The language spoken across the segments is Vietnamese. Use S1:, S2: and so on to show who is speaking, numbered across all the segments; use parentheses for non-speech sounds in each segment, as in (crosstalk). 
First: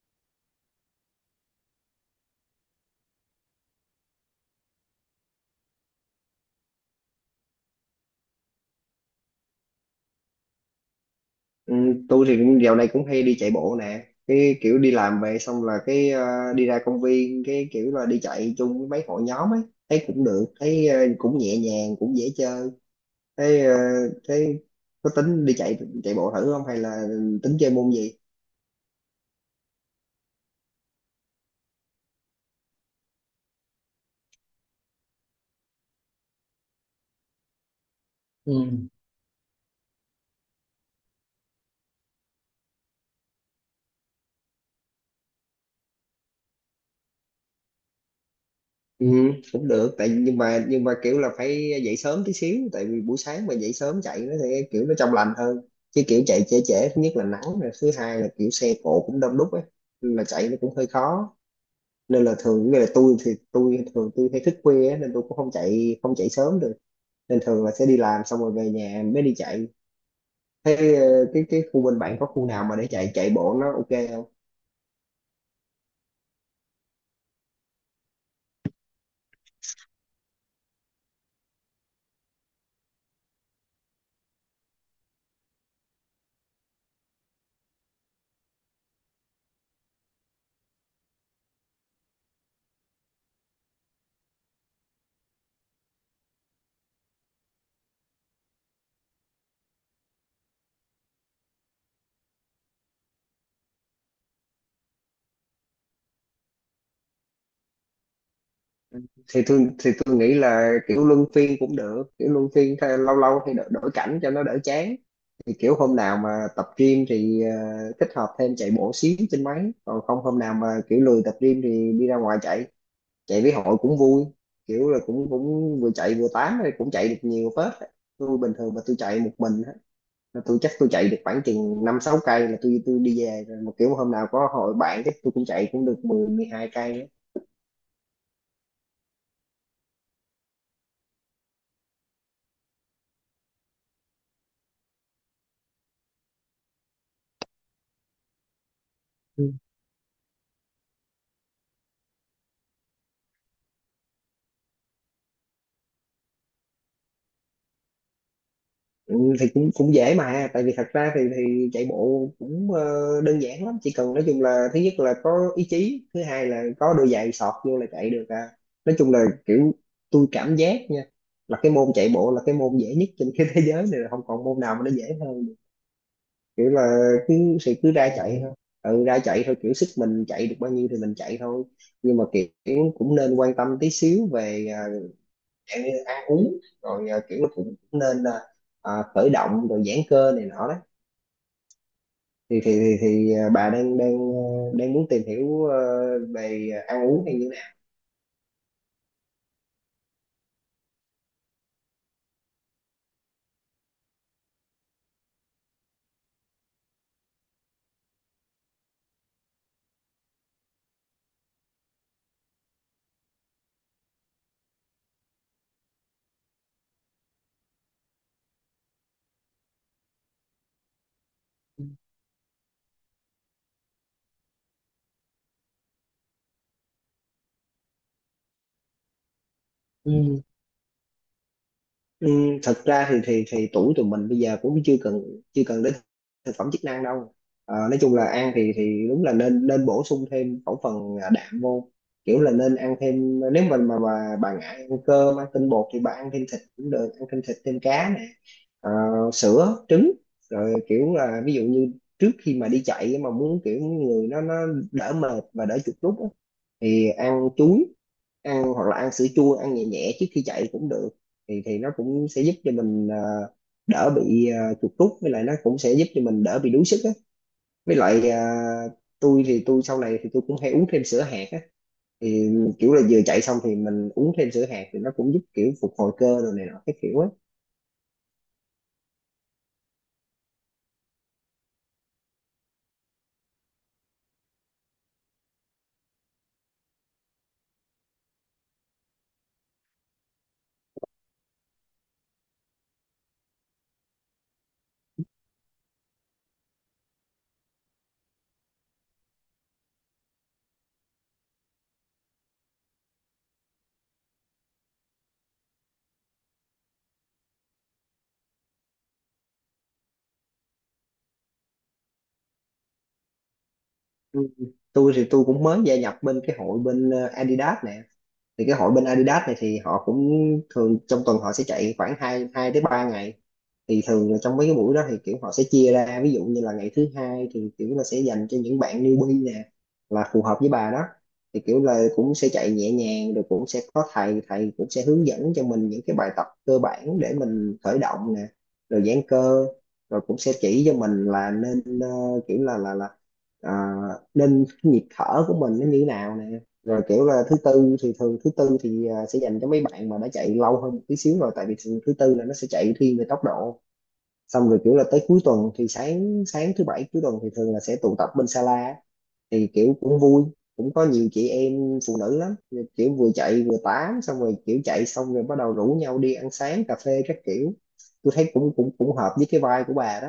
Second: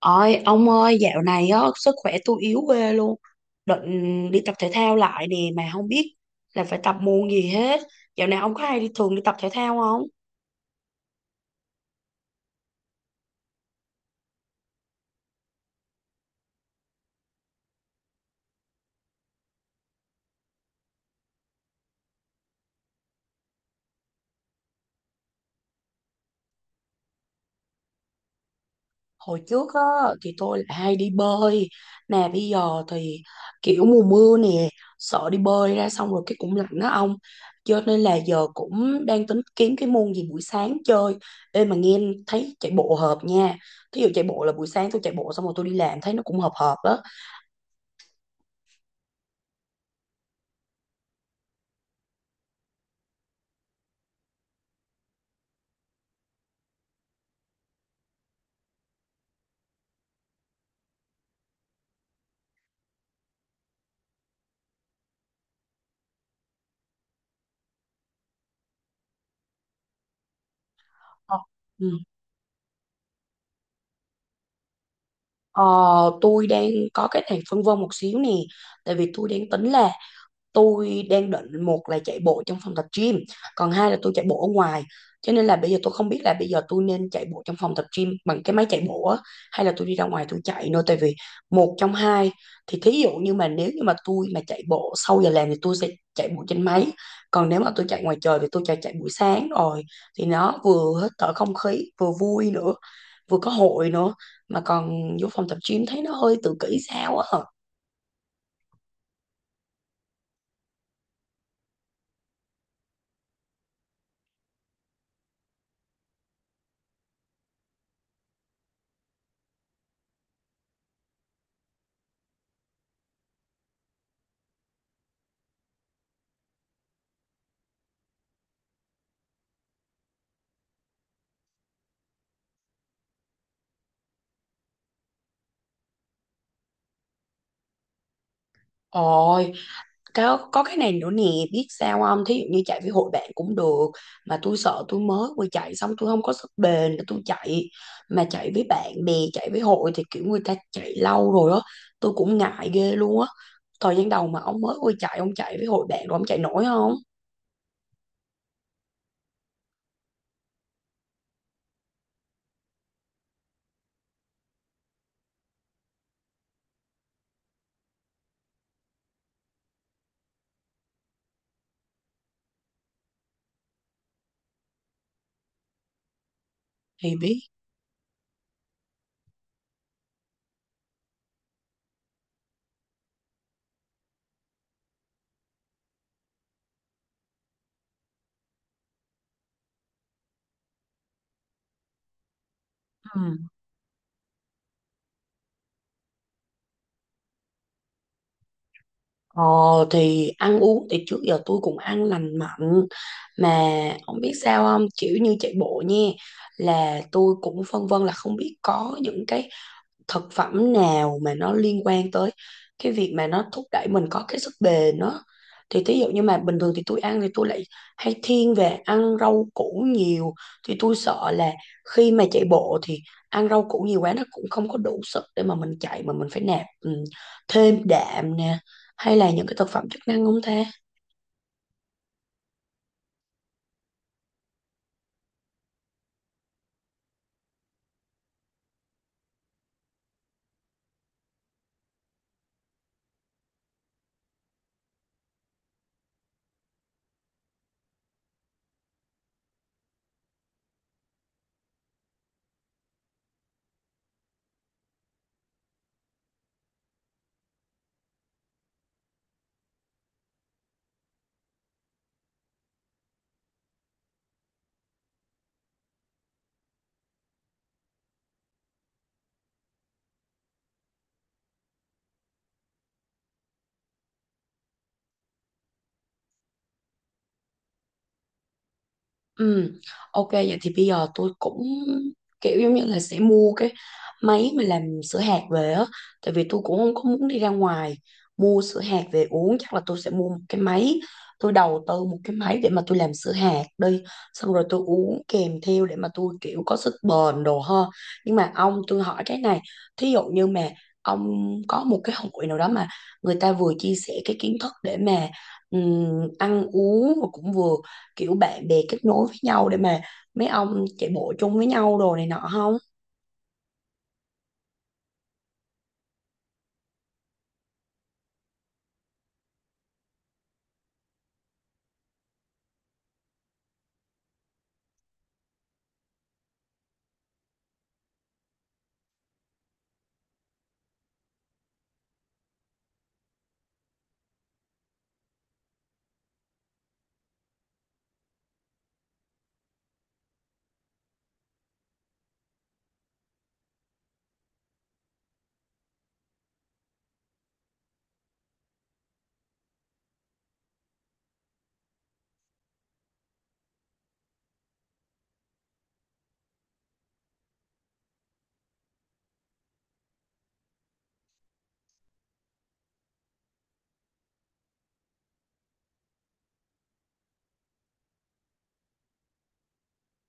S1: Ôi, ông ơi, dạo này á, sức khỏe tôi yếu ghê luôn. Định đi tập thể thao lại nè, mà không biết là phải tập môn gì hết. Dạo này ông có hay đi thường đi tập thể thao không?
S2: Ừ, tôi thì cũng dạo này cũng hay đi chạy bộ nè, cái kiểu đi làm về xong là đi ra công viên, cái kiểu là đi chạy chung với mấy hội nhóm ấy, thấy cũng được, thấy cũng nhẹ nhàng, cũng dễ chơi. Thấy thấy có tính đi chạy chạy bộ thử không, hay là tính chơi môn gì?
S1: Hồi trước á, thì tôi là hay đi bơi. Nè, bây giờ thì kiểu mùa mưa nè, sợ đi bơi ra xong rồi cái cũng lạnh đó ông. Cho nên là giờ
S2: Ừ.
S1: cũng đang tính kiếm cái môn gì buổi sáng chơi. Ê mà nghe thấy chạy bộ hợp nha. Thí dụ chạy bộ là buổi sáng tôi chạy bộ xong rồi tôi đi làm thấy nó cũng hợp hợp đó.
S2: ừ, Cũng được, tại nhưng mà kiểu là phải dậy sớm tí xíu, tại vì buổi sáng mà dậy sớm chạy nó thì kiểu nó trong lành hơn, chứ kiểu chạy trễ trễ thứ nhất là nắng, rồi thứ hai là kiểu xe cộ cũng đông đúc ấy, nên là chạy nó cũng hơi khó. Nên là thường như là tôi thường hay thức khuya á, nên tôi cũng không chạy sớm được, nên thường là sẽ đi làm xong rồi về nhà mới đi chạy. Thế
S1: Ờ,
S2: cái khu
S1: ừ.
S2: bên bạn có khu nào mà để chạy chạy bộ nó ok không?
S1: Ờ, tôi đang có cái này phân vân một xíu nè, tại vì tôi đang tính là tôi đang định một là chạy bộ trong phòng tập gym, còn hai là tôi chạy bộ ở ngoài. Cho nên là bây giờ tôi không biết là bây giờ tôi nên chạy bộ trong phòng tập gym bằng cái máy chạy bộ á, hay là tôi đi ra ngoài tôi chạy nữa. Tại vì một trong hai thì thí dụ như mà nếu như mà tôi mà chạy bộ sau giờ làm thì tôi sẽ chạy bộ trên máy, còn nếu mà tôi chạy ngoài trời thì tôi chạy chạy buổi sáng rồi thì nó vừa hít thở không khí vừa vui nữa, vừa có hội nữa, mà còn vô phòng tập gym thấy nó hơi tự kỷ sao á.
S2: Thì tôi nghĩ là kiểu luân phiên cũng được, kiểu luân phiên lâu lâu thì đổi, đổi cảnh cho nó đỡ chán. Thì kiểu hôm nào mà tập gym thì kết hợp thêm chạy bộ xíu trên máy, còn không hôm nào mà kiểu lười tập gym thì đi ra ngoài chạy, chạy với hội cũng vui, kiểu là cũng cũng vừa chạy vừa tám rồi cũng chạy được nhiều phết á. Tôi bình thường mà tôi chạy một mình á là tôi chắc tôi chạy được khoảng chừng 5, 6 cây là tôi đi về rồi, mà kiểu hôm nào có hội bạn chắc tôi cũng chạy cũng được 10 hai cây
S1: Ôi, có cái này nữa nè biết sao không, thí dụ như chạy với hội bạn cũng được, mà tôi sợ tôi mới vừa chạy xong tôi không có sức bền để tôi chạy, mà chạy với bạn bè chạy với
S2: á.
S1: hội thì kiểu người ta chạy lâu rồi á, tôi cũng ngại ghê luôn á. Thời gian đầu mà ông mới vừa chạy ông chạy với hội bạn rồi ông chạy nổi không
S2: Ừ, thì cũng cũng dễ mà, tại vì thật ra thì chạy bộ cũng đơn giản lắm, chỉ cần nói chung là thứ nhất là có ý chí, thứ hai là có đôi giày sọt vô là chạy được à. Nói chung là kiểu tôi cảm giác nha, là cái môn chạy bộ là cái môn dễ nhất trên (laughs) cái thế giới này, là không còn môn nào mà nó dễ hơn được. Kiểu là
S1: thì
S2: cứ
S1: biết.
S2: sự cứ ra chạy thôi, ừ ra chạy thôi, kiểu sức mình chạy được bao nhiêu thì mình chạy thôi. Nhưng mà kiểu cũng nên quan tâm tí xíu về dạng như ăn uống, rồi kiểu nó cũng nên là khởi động rồi giãn cơ này nọ đấy. thì thì thì, thì
S1: Ừ.
S2: à, bà đang đang ờ, đang muốn tìm hiểu về ăn uống hay như thế nào?
S1: Ờ thì ăn uống thì trước giờ tôi cũng ăn lành mạnh, mà không biết sao không kiểu như chạy bộ nha, là tôi cũng phân vân là không biết có những cái thực phẩm nào mà nó liên quan tới cái việc mà nó thúc đẩy mình có cái sức bền đó. Thì thí dụ như mà bình thường thì tôi ăn thì tôi lại hay thiên về ăn rau củ nhiều, thì tôi sợ là khi mà chạy bộ thì ăn rau củ nhiều quá nó cũng không có đủ sức để mà mình chạy, mà mình phải nạp thêm đạm nè, hay là những cái thực phẩm chức năng
S2: Ừ,
S1: không ta.
S2: Ừ, thật ra thì tuổi tụi mình bây giờ cũng chưa cần đến thực phẩm chức năng đâu. Ờ, nói chung là ăn thì đúng là nên nên bổ sung thêm khẩu phần đạm vô, kiểu là nên ăn thêm, nếu mà bà ngại ăn cơm ăn tinh bột thì bà ăn thêm thịt cũng được, ăn thêm thịt thêm cá nè, Ờ, sữa trứng. Rồi kiểu là ví dụ như trước khi mà đi chạy mà muốn kiểu người nó đỡ mệt và đỡ chuột rút á, thì ăn chuối ăn, hoặc là ăn sữa chua ăn nhẹ nhẹ trước khi chạy cũng được, thì nó cũng sẽ giúp cho mình đỡ bị chuột rút, với lại nó cũng sẽ giúp cho mình đỡ bị đuối sức á. Với lại tôi thì tôi sau này thì tôi cũng hay uống thêm sữa hạt á, thì kiểu là vừa chạy xong thì mình uống thêm sữa hạt thì nó cũng giúp kiểu phục hồi cơ rồi này nọ cái kiểu á.
S1: Ừ, ok vậy thì bây giờ tôi cũng kiểu giống như là sẽ mua cái máy mà làm sữa hạt về á, tại vì tôi cũng không có muốn đi ra ngoài mua sữa hạt về uống, chắc là tôi sẽ mua một cái máy, tôi đầu tư một cái máy để mà tôi làm sữa hạt đi, xong rồi tôi uống kèm theo để mà tôi kiểu có sức bền đồ ha. Nhưng mà ông tôi hỏi cái này, thí dụ như mà ông có một cái hội nào đó mà người ta vừa chia sẻ cái kiến thức để mà ăn uống mà cũng vừa kiểu bạn bè kết nối với nhau để mà mấy ông chạy bộ chung với nhau đồ này nọ không.
S2: Ừ. Tôi thì tôi cũng mới gia nhập bên cái hội bên Adidas nè, thì cái hội bên Adidas này thì họ cũng thường trong tuần họ sẽ chạy khoảng 2 hai tới 3 ngày. Thì thường là trong mấy cái buổi đó thì kiểu họ sẽ chia ra, ví dụ như là ngày thứ hai thì kiểu là sẽ dành cho những bạn newbie nè, là phù hợp với bà đó, thì kiểu là cũng sẽ chạy nhẹ nhàng, rồi cũng sẽ có thầy thầy cũng sẽ hướng dẫn cho mình những cái bài tập cơ bản để mình khởi động nè, rồi giãn cơ, rồi cũng sẽ chỉ cho mình là nên kiểu là à, nên nhịp thở của mình nó như thế nào nè. Rồi kiểu là thứ tư thì thường thứ tư thì sẽ dành cho mấy bạn mà đã chạy lâu hơn một tí xíu rồi, tại vì thường thứ tư là nó sẽ chạy thiên về tốc độ. Xong rồi kiểu là tới cuối tuần thì sáng sáng thứ bảy cuối tuần thì thường là sẽ tụ tập bên Sala á. Thì kiểu cũng vui, cũng có nhiều chị em phụ nữ lắm, kiểu vừa chạy vừa tám, xong rồi kiểu chạy xong rồi bắt đầu rủ nhau đi ăn sáng cà phê các kiểu. Tôi thấy cũng cũng cũng hợp với cái vibe của bà đó.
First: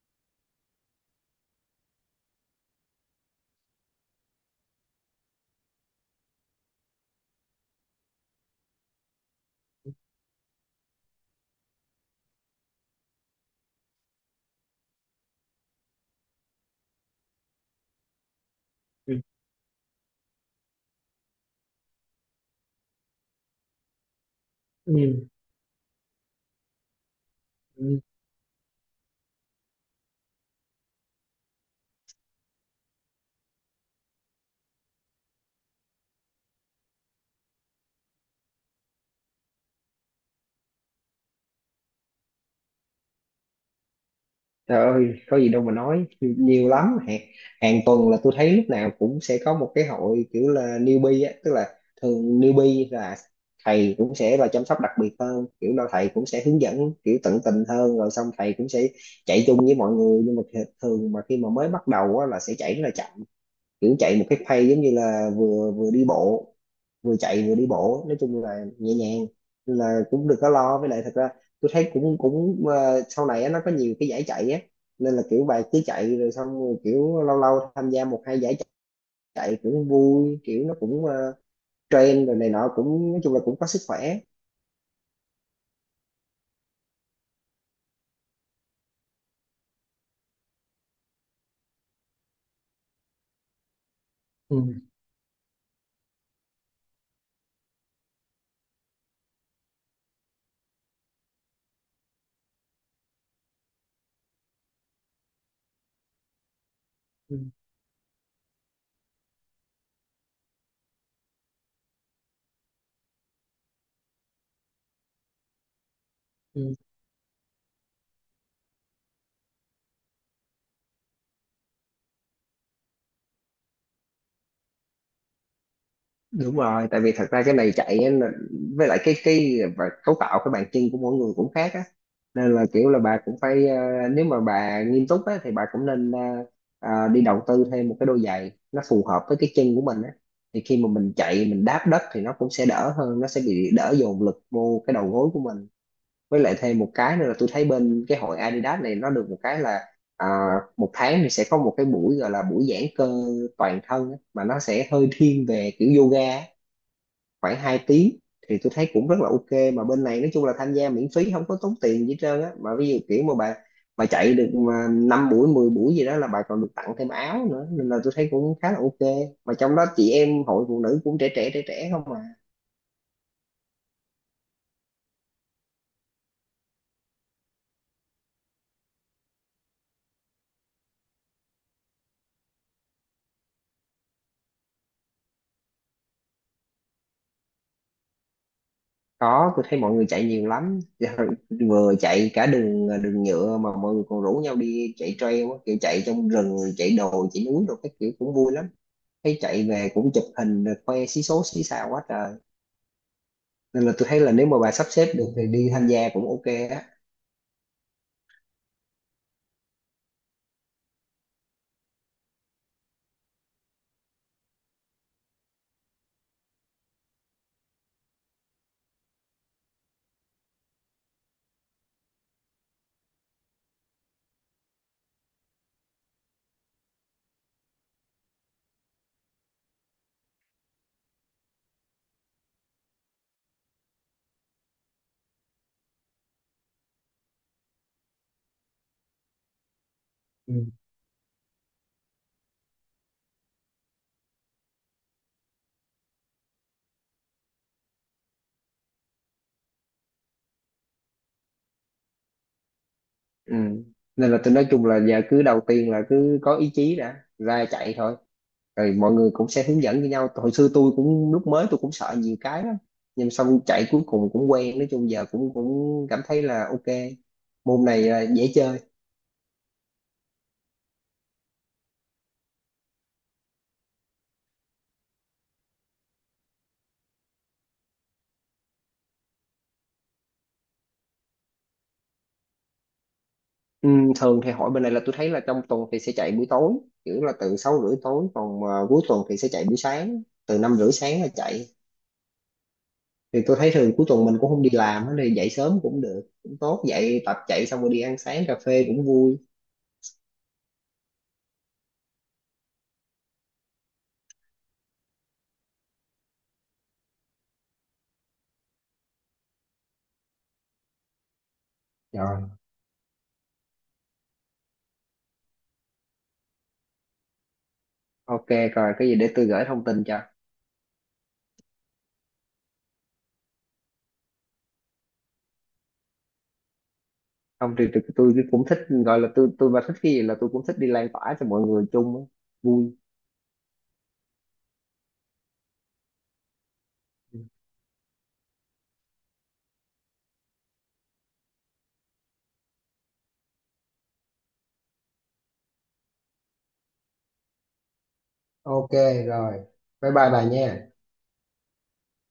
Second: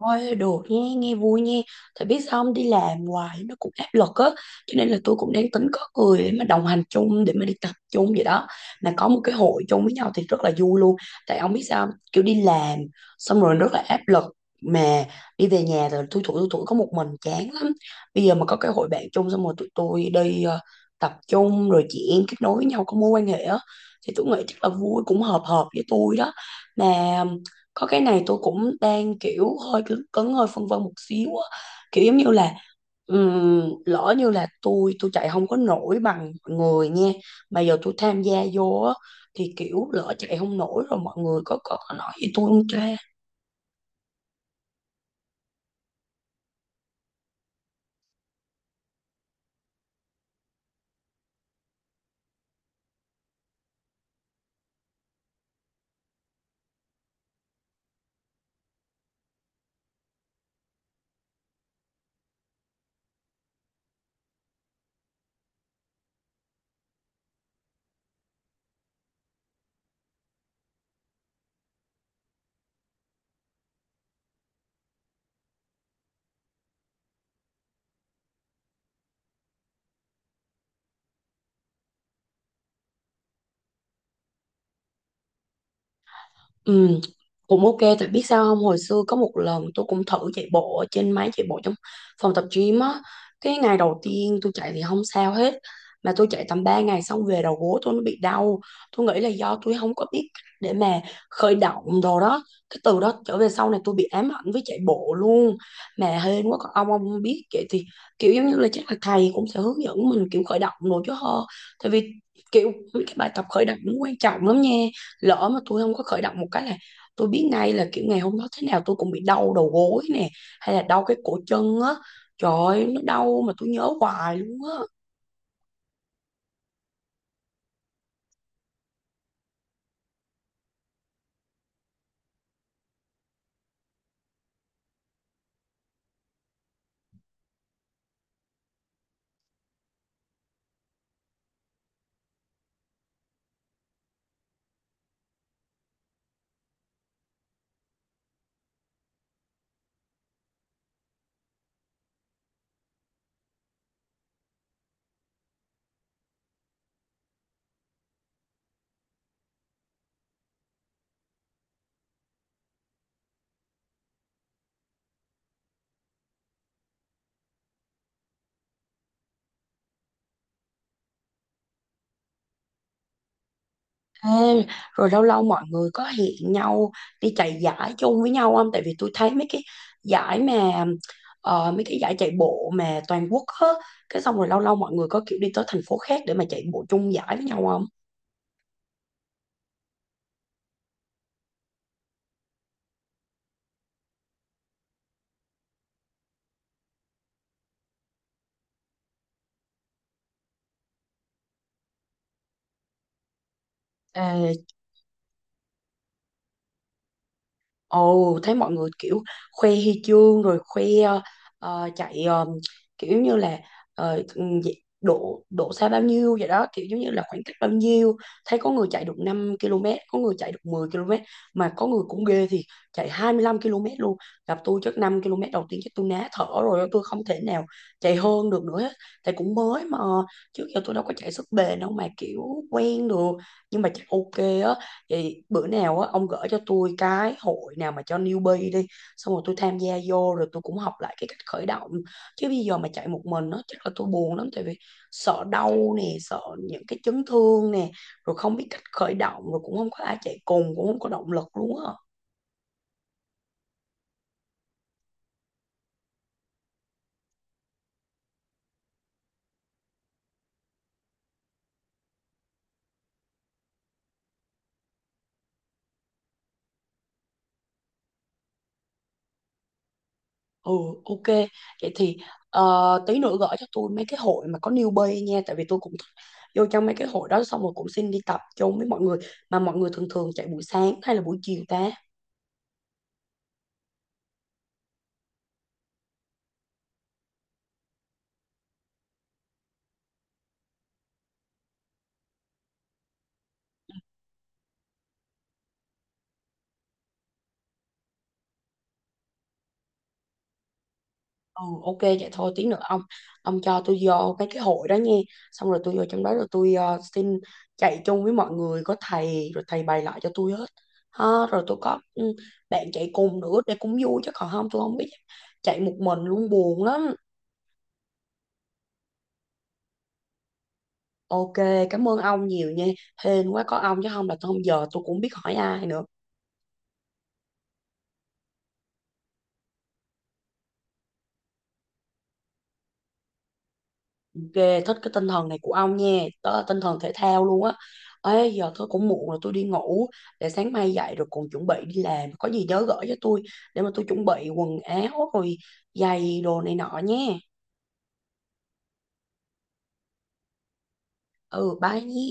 S1: Thôi được nha, nghe vui nha. Tại biết sao không đi làm hoài nó cũng áp lực á. Cho nên là tôi cũng đang tính có người để mà đồng hành chung, để mà đi tập chung vậy đó. Mà có một cái hội chung với nhau thì rất là vui luôn. Tại ông biết sao không? Kiểu đi làm xong rồi rất là áp lực. Mà đi về nhà rồi thui thủi có một mình chán lắm. Bây giờ mà có cái hội bạn chung xong rồi tụi tôi đi tập chung rồi chị em kết nối với nhau có mối quan hệ á. Thì tôi nghĩ chắc là vui cũng hợp hợp với tôi đó. Mà có cái này tôi cũng đang kiểu hơi cứng, cứng hơi phân vân một xíu á, kiểu giống như là lỡ như là tôi chạy không có nổi bằng mọi người nha, mà giờ tôi tham gia vô á thì kiểu lỡ chạy không nổi rồi mọi người có nói gì tôi không cha.
S2: Trời ơi, có gì đâu mà nói, nhiều lắm. Hàng tuần là tôi thấy lúc nào cũng sẽ có một cái hội kiểu là newbie á, tức là thường newbie là thầy cũng sẽ là chăm sóc đặc biệt hơn, kiểu là thầy cũng sẽ hướng dẫn kiểu tận tình hơn, rồi xong thầy cũng sẽ chạy chung với mọi người. Nhưng mà thường mà khi mà mới bắt đầu á, là sẽ chạy rất là chậm, kiểu chạy một cái pace giống như là vừa vừa đi bộ, vừa chạy vừa đi bộ, nói chung là nhẹ nhàng. Nên là cũng đừng có lo, với lại thật ra tôi thấy cũng cũng ờ, sau này á, nó có nhiều cái giải chạy á, nên là kiểu bài cứ chạy rồi xong rồi kiểu lâu lâu tham gia 1, 2 giải chạy cũng vui, kiểu nó cũng trend rồi này nọ, cũng nói chung là cũng có sức khỏe.
S1: Ừ, cũng ok tại biết sao không hồi xưa có một lần tôi cũng thử chạy bộ ở trên máy chạy bộ trong phòng tập gym á, cái ngày đầu tiên tôi chạy thì
S2: Ừ.
S1: không sao hết, mà tôi chạy tầm 3 ngày xong về đầu gối tôi nó bị đau. Tôi nghĩ là do tôi không có biết cách để mà khởi động đồ đó, cái từ đó trở về sau này tôi bị ám ảnh với chạy bộ luôn. Mà hên quá còn ông
S2: Ừ.
S1: biết vậy thì kiểu giống như là chắc là thầy cũng sẽ hướng dẫn mình kiểu khởi động đồ chứ hơ. Tại vì kiểu cái bài tập khởi động nó quan trọng lắm nha, lỡ mà tôi không có khởi động một cái
S2: Ừ.
S1: là tôi biết ngay là kiểu ngày hôm đó thế nào tôi cũng bị đau đầu gối nè, hay là đau cái cổ chân á. Trời ơi, nó đau mà tôi nhớ hoài luôn á.
S2: Đúng rồi, tại vì thật ra cái này chạy á, là- với lại cái cấu tạo cái bàn chân của mỗi người cũng khác á, nên là kiểu là bà cũng phải nếu mà bà nghiêm túc á thì bà cũng nên đi đầu tư thêm một cái đôi giày nó phù hợp với cái chân của mình á, thì khi mà mình chạy mình đáp đất thì nó cũng sẽ đỡ hơn, nó sẽ bị đỡ dồn lực vô cái đầu gối của mình. Với lại thêm một cái nữa là tôi thấy bên cái hội Adidas này nó được một cái là ờ, 1 tháng thì sẽ có một cái buổi gọi là buổi giãn cơ toàn thân á, mà nó sẽ hơi thiên về kiểu yoga á, khoảng 2 tiếng, thì tôi thấy cũng rất là ok. Mà bên này nói chung là tham gia miễn phí, không có tốn tiền gì hết trơn á, mà ví dụ kiểu mà bà chạy được mà 5 buổi 10 buổi gì đó là bà còn được tặng thêm áo nữa, nên là tôi thấy cũng khá là ok. Mà trong đó chị em hội phụ nữ cũng trẻ trẻ trẻ trẻ không mà.
S1: Ê, rồi lâu lâu mọi người có hẹn nhau đi chạy giải chung với nhau không, tại vì tôi thấy mấy cái giải mà mấy cái giải chạy bộ mà toàn quốc á, cái xong rồi lâu lâu mọi người có kiểu đi tới thành phố khác để mà chạy bộ chung giải với nhau không.
S2: Có, tôi thấy mọi người chạy nhiều lắm (laughs) vừa chạy cả đường đường nhựa mà mọi người còn rủ nhau đi chạy trail á, kiểu chạy trong rừng rồi chạy đồi chạy núi rồi cái kiểu cũng vui lắm. Thấy chạy về cũng chụp hình rồi khoe xí số xí xào quá trời, nên là tôi thấy là nếu
S1: Ê,
S2: mà bà sắp xếp được thì đi tham gia cũng ok á.
S1: ồ, thấy mọi người kiểu khoe huy chương rồi khoe ờ, chạy ờ, kiểu như là ờ, ừm, dị- độ độ xa bao nhiêu vậy đó, kiểu giống như là khoảng cách bao nhiêu. Thấy có người chạy được 5 km, có người chạy được 10 km, mà có người cũng ghê thì chạy 25 km luôn. Gặp tôi chắc 5 km đầu tiên chắc tôi ná thở rồi, tôi không thể nào chạy hơn được nữa hết. Tại cũng mới mà trước giờ tôi đâu có chạy sức bền đâu mà kiểu quen được, nhưng mà chắc ok á. Thì bữa nào á ông gửi cho tôi cái hội nào mà cho newbie đi, xong rồi tôi tham gia vô rồi
S2: Ừ.
S1: tôi cũng học lại cái cách khởi động, chứ bây giờ mà chạy một mình nó chắc là tôi buồn lắm, tại vì sợ đau nè, sợ những cái chấn thương nè, rồi không biết cách khởi động, rồi cũng không có ai chạy cùng cũng không có động lực luôn á.
S2: ừ. Nên là tôi nói chung là giờ cứ đầu tiên là cứ có ý chí đã, ra chạy thôi, rồi mọi người cũng sẽ hướng dẫn với nhau. Hồi xưa tôi cũng lúc mới tôi cũng sợ nhiều cái lắm, nhưng xong chạy cuối cùng cũng quen, nói chung giờ cũng cũng cảm thấy là ok, môn này là dễ chơi.
S1: Ừ, ok vậy thì tí nữa gửi cho tôi mấy cái hội mà có newbie nha, tại vì tôi cũng thích vô trong mấy cái hội đó xong rồi cũng xin đi tập chung với mọi người. Mà mọi người thường thường chạy buổi sáng hay là buổi chiều ta.
S2: Ừ, thường thì hội bên này là tôi thấy là trong tuần thì sẽ chạy buổi tối, kiểu là từ 6 rưỡi tối, còn cuối tuần thì sẽ chạy buổi sáng, từ 5 rưỡi sáng là chạy. Thì tôi thấy thường cuối tuần mình cũng không đi làm á, thì dậy sớm cũng được, cũng tốt, dậy tập chạy xong rồi đi ăn sáng cà phê cũng vui.
S1: Ừ ok vậy thôi tí nữa ông, cho tôi vô cái hội đó nha, xong rồi tôi vô trong đó rồi tôi xin chạy chung với mọi người có thầy rồi thầy bày lại cho tôi hết ha. Rồi tôi có
S2: Rồi,
S1: bạn chạy cùng nữa để cũng vui, chứ còn không tôi không biết, chạy một mình luôn buồn lắm.
S2: ok, rồi cái gì để tôi gửi thông tin cho.
S1: Ok, cảm ơn ông nhiều nha. Hên quá có ông chứ không là tôi không giờ tôi cũng không biết hỏi ai nữa.
S2: Không thì tôi cũng thích, gọi là tôi mà thích cái gì là tôi cũng thích đi lan tỏa cho mọi người chung á, vui.
S1: Ghê thích cái tinh thần này của ông nha, đó tinh thần thể thao luôn á. Ê giờ tôi cũng muộn rồi tôi đi ngủ, để sáng mai dậy rồi còn chuẩn bị đi làm. Có gì nhớ gửi cho tôi để mà tôi chuẩn bị quần áo rồi giày đồ này nọ nha.
S2: Ok rồi, bye bye bà nha.
S1: Ừ bye nhé.